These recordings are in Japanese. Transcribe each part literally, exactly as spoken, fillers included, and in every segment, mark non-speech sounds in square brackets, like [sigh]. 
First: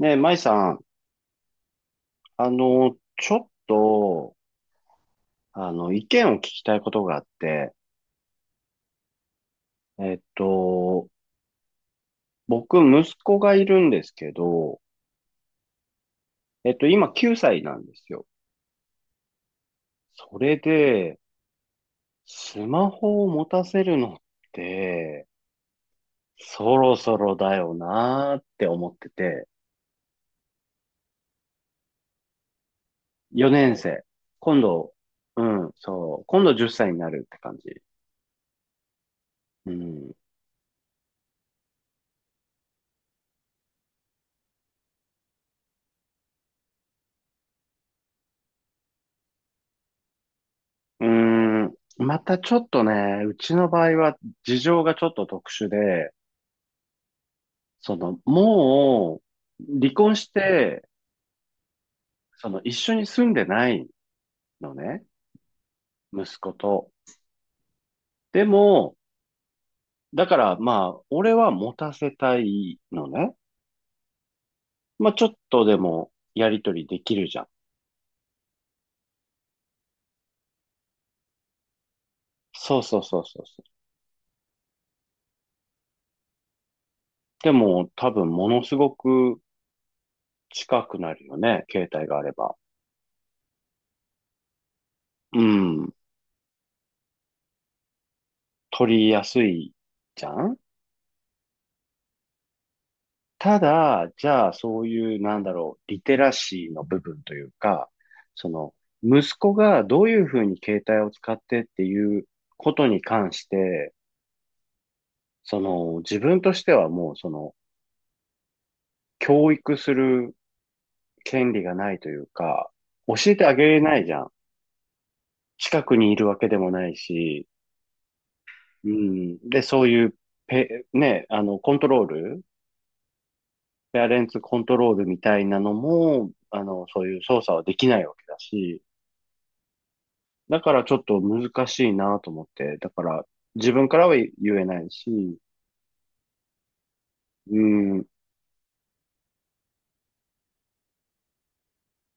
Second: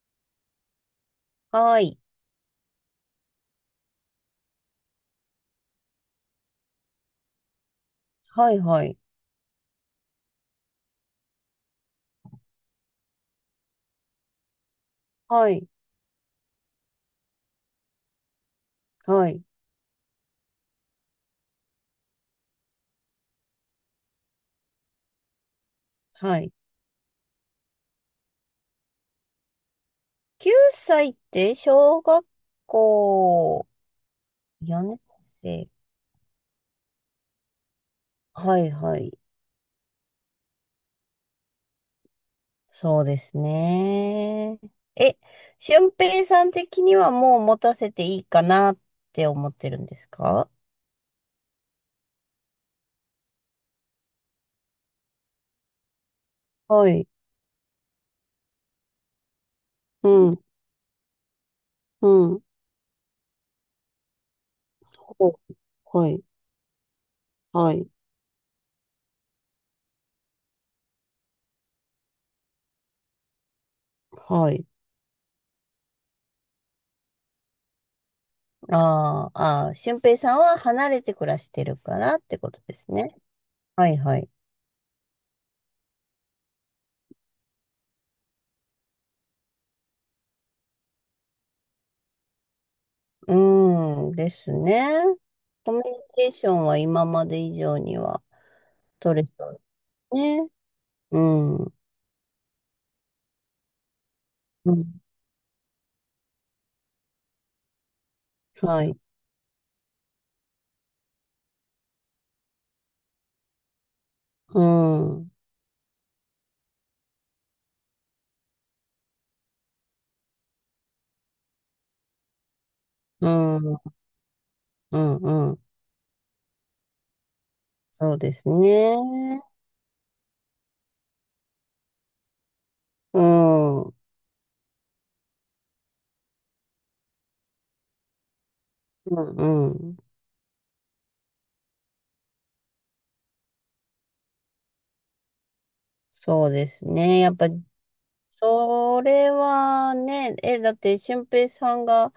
ねえ、舞さん、はい。あの、ちょっと、あの、意見を聞きたいことがあって、はい、はい。えっと、僕、息子がいるんですけど、はい、えっと、今きゅうさいなんですよ。はい、それで、スマホを持たせるのって、はい。そろそろだよなーって思ってて、きゅうさいって小学校よねん生。今よ度、ねう年ん、生。そう、今度じゅっさいになるって感じ。はい、はい。うん。そうですね。え、俊平さん的にはもう持たせていいかなって思ってるんですか？うーん、またちょっとね、うちの場合は事情がちょっと特殊で、はい。その、もう、離婚しうん、て、うん。その、一緒に住んでないのね、こ、はい、息子と。はい、でも、だからまあ、俺は持たせたいのね。はい。まあ、ちょっとでも、やりとりできるじゃん。あーあー、俊平さんは離れて暮らしてるからってことでそうすそうね。そうそうそう。はい、はい。でも、多分、ものすごく近くなるよね、携帯があれば。うんですね。うコミュニん、ケーションは今まで以上には取りや取れすそうでいすじゃね。ん。うん。ただ、じゃあ、うそうん。いう、なんだろう、リテラシーの部分というか、その、はい。息子がどういうふうに携帯を使ってっていうことに関して、うん。うその、自分としてはもう、その、教育する権利がないというか、教えてあげれん。ないじゃん。うん。うん。近くにいるわけでもないし、そうですうん。ね。で、そういうペ、ね、あの、コントロール、うん。うん。ペアレンツコントロールみたいなのも、あの、そういう操作はできないわけだし、うん。だからちょっと難しいなと思って、だから自分からは言えないし、そうですね。やっぱうり、ん。それはね、え、だって、俊平さんが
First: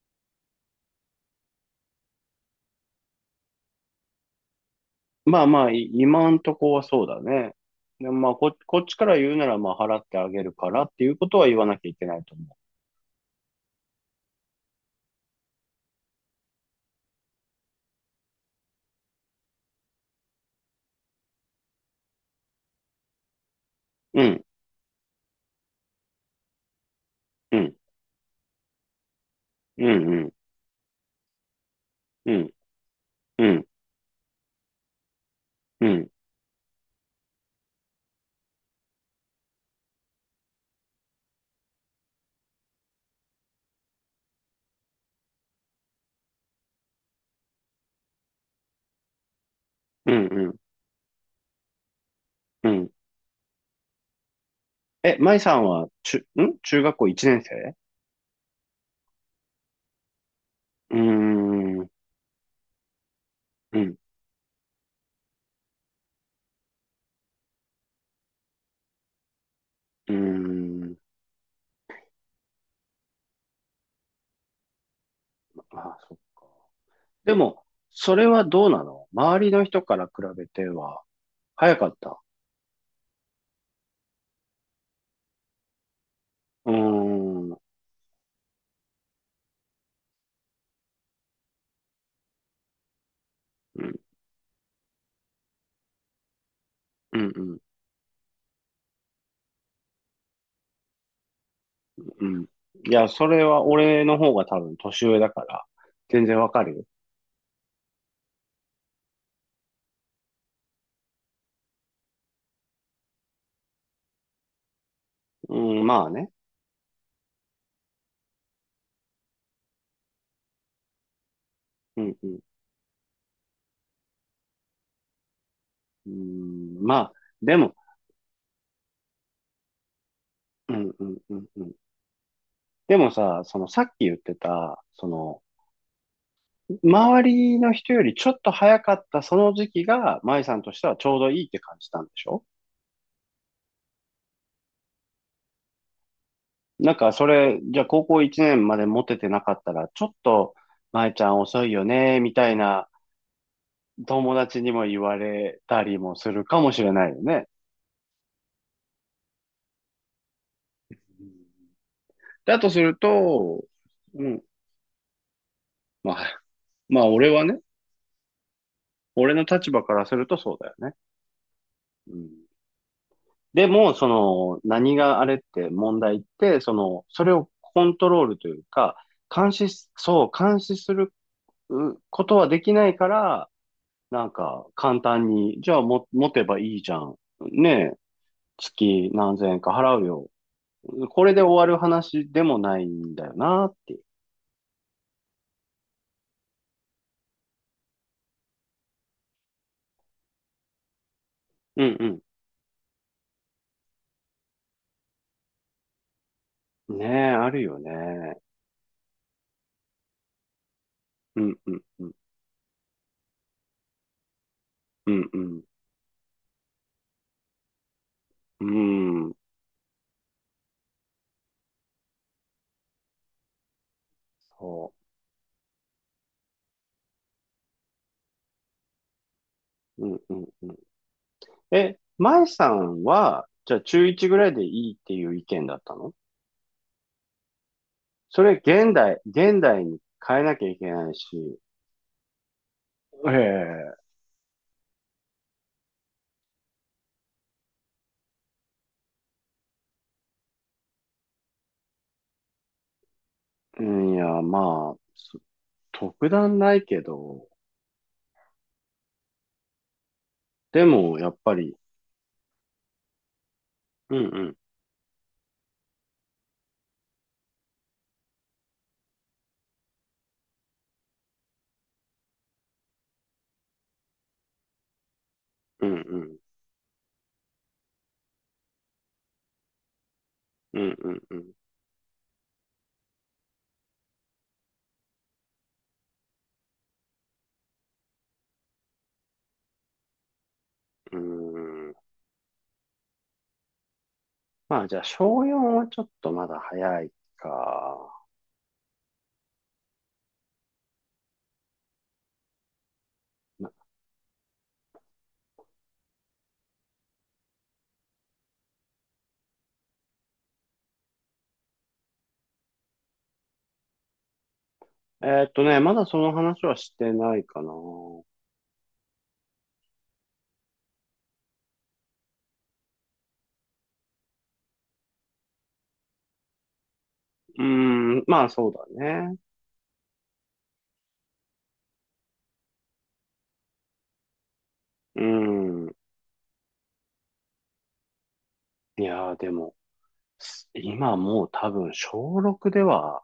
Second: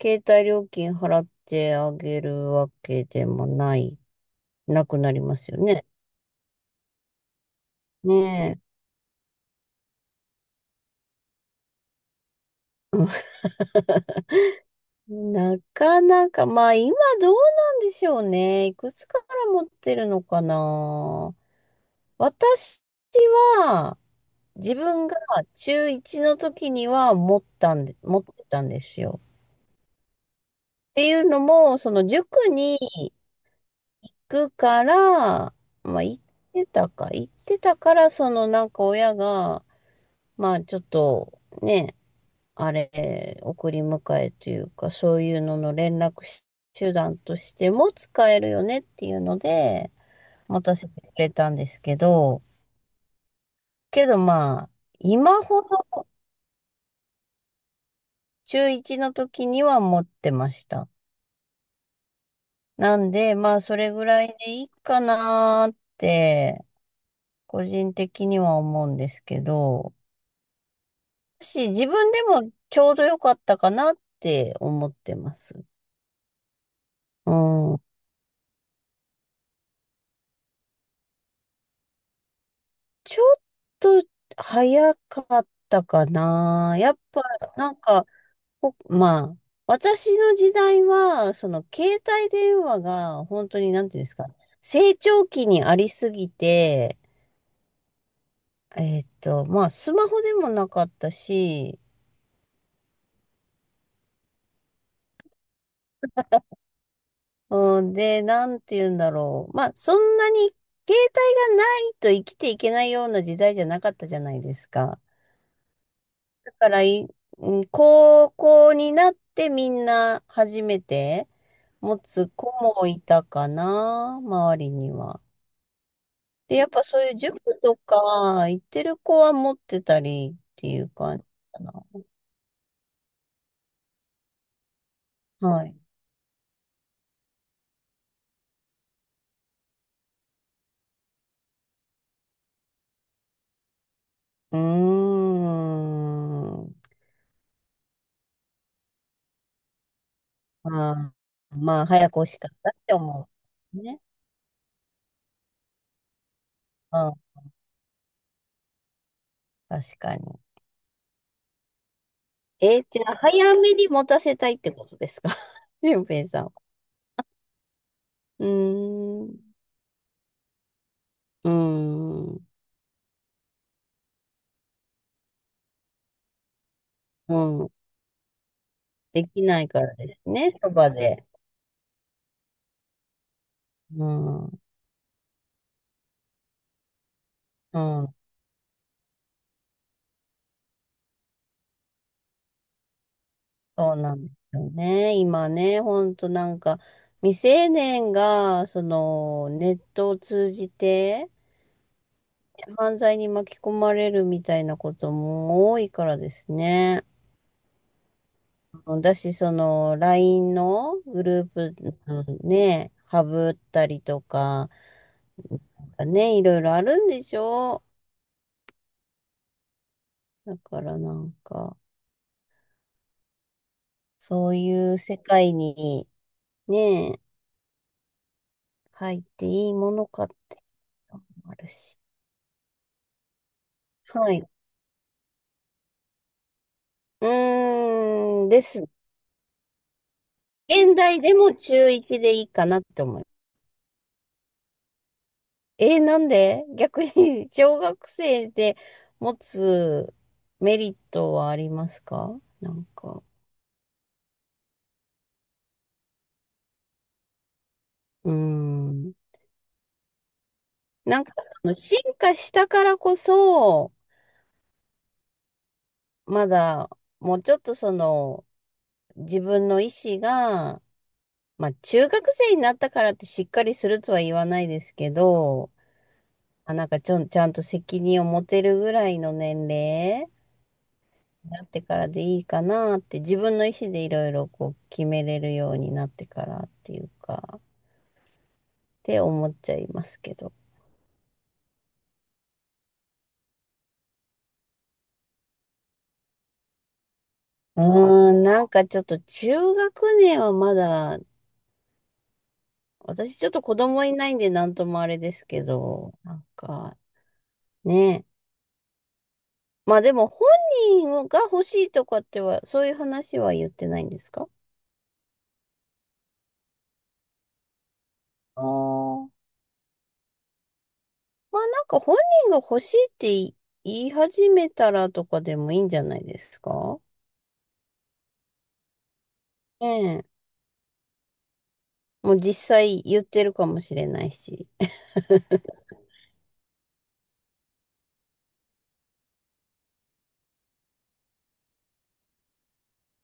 携帯料金払ってあげるわけでもない、なくなりままあすよまあ、ね。い今んとこはそうだね。でもまあこ、ね、こっちから言うなら、まあ、払ってあげるからっていうことは言わなきゃいけないと思なかなか、まあ今どうなんでしょうね。いくつかから持ってるのかな。私はう。うん、自分が中いちの時には持っうたん、んで、持ってたんですよ。うん、うん、っていうのも、そのう塾ん、に行うん、くから、まうあん、行ってたか、行ってたから、そのなんか親が、まあちょっとね、あれ、送り迎えというか、そういうのの連絡手段としても使えるよねっていうので、うん、持たせてくれたんですけど、うん。けどまあ、え、今舞さほんは、ど中、ん中学校いちねん生？中いちの時には持ってました。うーん、うん、なんで、まあ、それうぐらいでいいかなーって、個人的には思うんですけど、ーん。し、自分でもちょうど良かったかなって思ってます。あ、そっか。うでも、ん。それはどうなの？周りの人から比べては、早かった？ちょっと早かったかうーな。やっぱ、ん、うん、なんか、ほまあ、私の時代は、その携帯電話が本当に、なんていうんですか、成長期にありすぎて、うん、うん。えーっと、まあ、スマホでもなかったし、うん、いや、それは俺の方が多分年上だから、全然わかるよ。うんで、なんていうんだろう。まあ、そんなに携帯がないと生きていけないような時代じゃなかったじゃないですか。うん、まあね。だからい、うん、高校になってみんな初めて、持うん、うつん、子もいたかな、周りには。うで、やっん。ぱまそういあ、う塾でも、とか行ってる子は持ってたりってういうん、うん、感じうん、かうん。な。でもさ、そのさっき言ってた、その、はい。周りの人よりちょっと早かったその時期が、舞さんとしてはちょうどいいって感じたんでしょ？うーん。なんかそれ、じゃあ高校いちねんまでモテてなかったら、ちょっと、舞まちゃんあ、遅いまよあ、早くね、欲みしかたっいたっなて思う。ね。友達にも言われたりもするかもしれうないん、よね。確かに。だとえすーるじゃあ、早と、めに持たうせん、たいってことですか？ [laughs] 俊ま平さあ、んは。まあ俺はね、うー俺ん。の立場からするとそうだよね。うーうん、ん。でも、その、何があれって問題って、その、それうをん。コントロールというか、でき監ない視かす、らですそう、ね、監そ視ばするで。うことはできないから、うなんん。か、簡単に、じゃあも、持てばいいじゃん。ねうえ、ん。月何千円か払うよ。これで終わる話でもないんだよなっそうて。なんですよね。今ね、ほんとなんか、未成年が、その、ネットを通じて、うん犯罪に巻き込まれるみたいなことも多いからですうん。ね。ねえ、あるよね。だし、その、ライン のグルうーんうプ、んうんうんね、ハブったりとか、うんうん。ね、いろいろあるんでしょ？うん、だからなんか、そうそいう世界に、ね、入っていいものう。うんかっうんて、うん。あるえ、し。舞さんは、じゃあ中いちはぐらい。いでいいっていう意見だったの？うそーん、れです。現代、現代に変えなきゃいけ現ない代でもし、中いちでいいかなって思う。ええ、えーなんで逆に [laughs] 小学生で持つメリットはありますか？なんか、うん、いや、まあ、そ特段ないけど、うーん。でもなんやかっそぱのり、進化したからこそ、うんうん、まだもうちょっとその自分の意思が、まあ中学生になったからってしっかりするとは言わないですけど、うんうん、あ、なんかちょん、ちゃんと責任を持てるぐらいの年齢うんうんうなってからでいいかなって、自分の意思でいろいろこう決めれるようになってからっていうかって思っちゃいますけど。ん、うん。まあじゃあ小よんはちょっとまだ早いうか。ーん、なんかちょっと中学年はまだ、私ちょっと子供いないんでなんともあれですけど、なんかね。まあでも本人が欲しいとかってはそういう話は言ってないんですか？えーっとね、まだその話はしてないかな。うああー。まあなんか本人が欲しいって言い言い始めたらとかでもいいんじゃないですか？ーん、まあそうだね。ええ。もう実際言ってるかもしれないし。うーん。いやーでも、す今もう多分小ろくでは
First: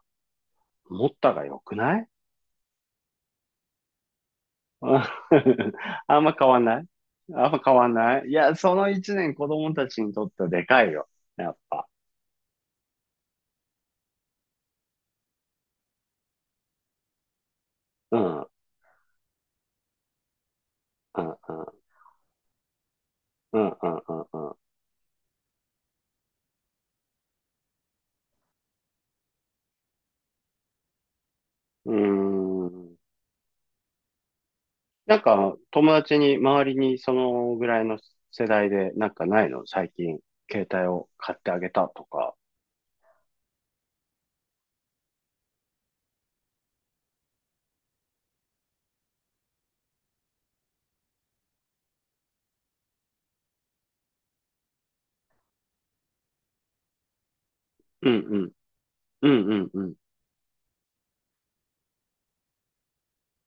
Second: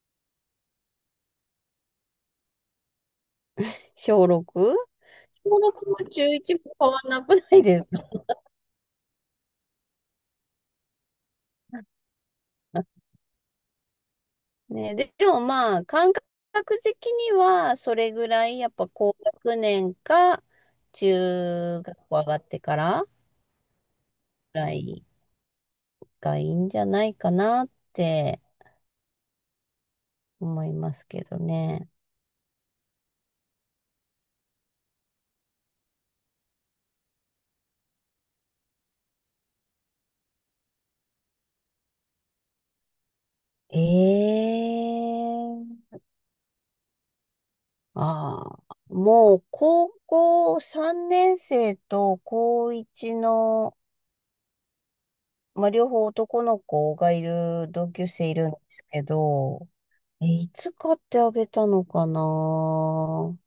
持ったが良くない？小 ろく？ うん。 小 [laughs] ろくもあん中ま変いちわもんない、変わんなくあんなまい変ですわんか？ ない。いや、そのいちねん子供たちにとってはでかいよ。やっぱ。[laughs] ね、で、でもまあ、感覚的には、それうぐん、うらん、い、やっぱ高学年か、うん、中学校上がってからぐうん、うん、らいがいいんじゃないかなって思いますけどね。うん、うん。うーん。なんか、友達に、周りにそのぐらいの世代で、なんかないの最近、携帯を買ってあげたとか？ええ、ああ、もう高校さんねん生と高いちの、まあ、両方男の子がいる同級うん生いうるんん。ですけうんうど、んうん。え、いつ買ってあげたのかな？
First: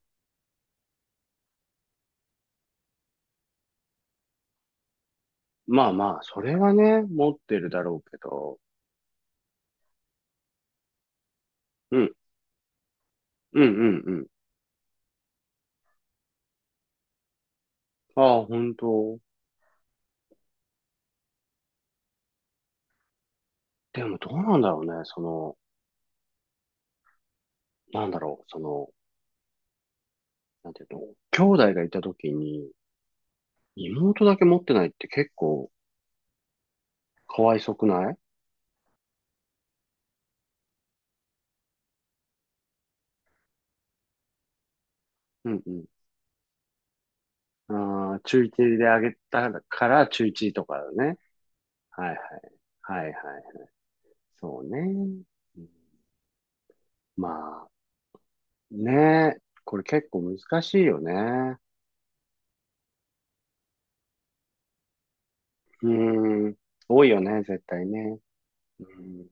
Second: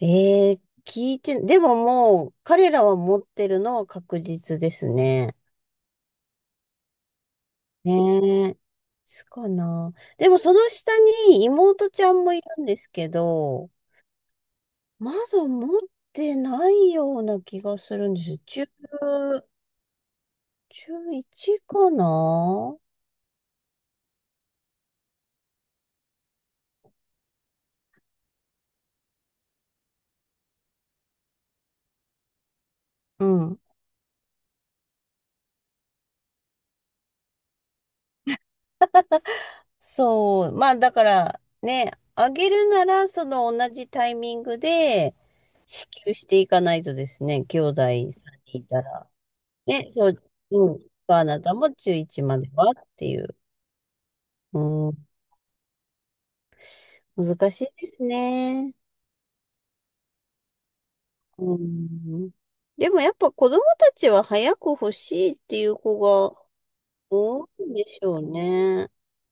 えー聞いて、でももう、彼らは持ってるのは確実ですね。まあまあ、それはね、持ってるだろうけねえ。ど。すかな。でもその下に妹うちゃん。んもいるんですけうんうんど、うん。まだ持ってないような気がするんです。ああ、中、本当？中いちかな。でもどうなんだろうね。その、なんだろう。その、なんていうの、兄弟がいた時に、うん。妹だけ持ってないって結構かわいそくない？そう、まあだからね、あげるならその同じタイミングでうんうん。支給していかないとですね、兄あ弟さんにあ、中いちいたであら。げたかね、らそう、中いちとうかん、だね。あなたも中はいはいちまでい。はっはいてはいう。い。うそうね。ん、うん、ま難しいあ、ですね。ね。これ結構難しいようね。ん、でもやっぱ子供たちは早く欲しいっていうう子がん。多いよね、多い絶んで対しょね。うね。うん。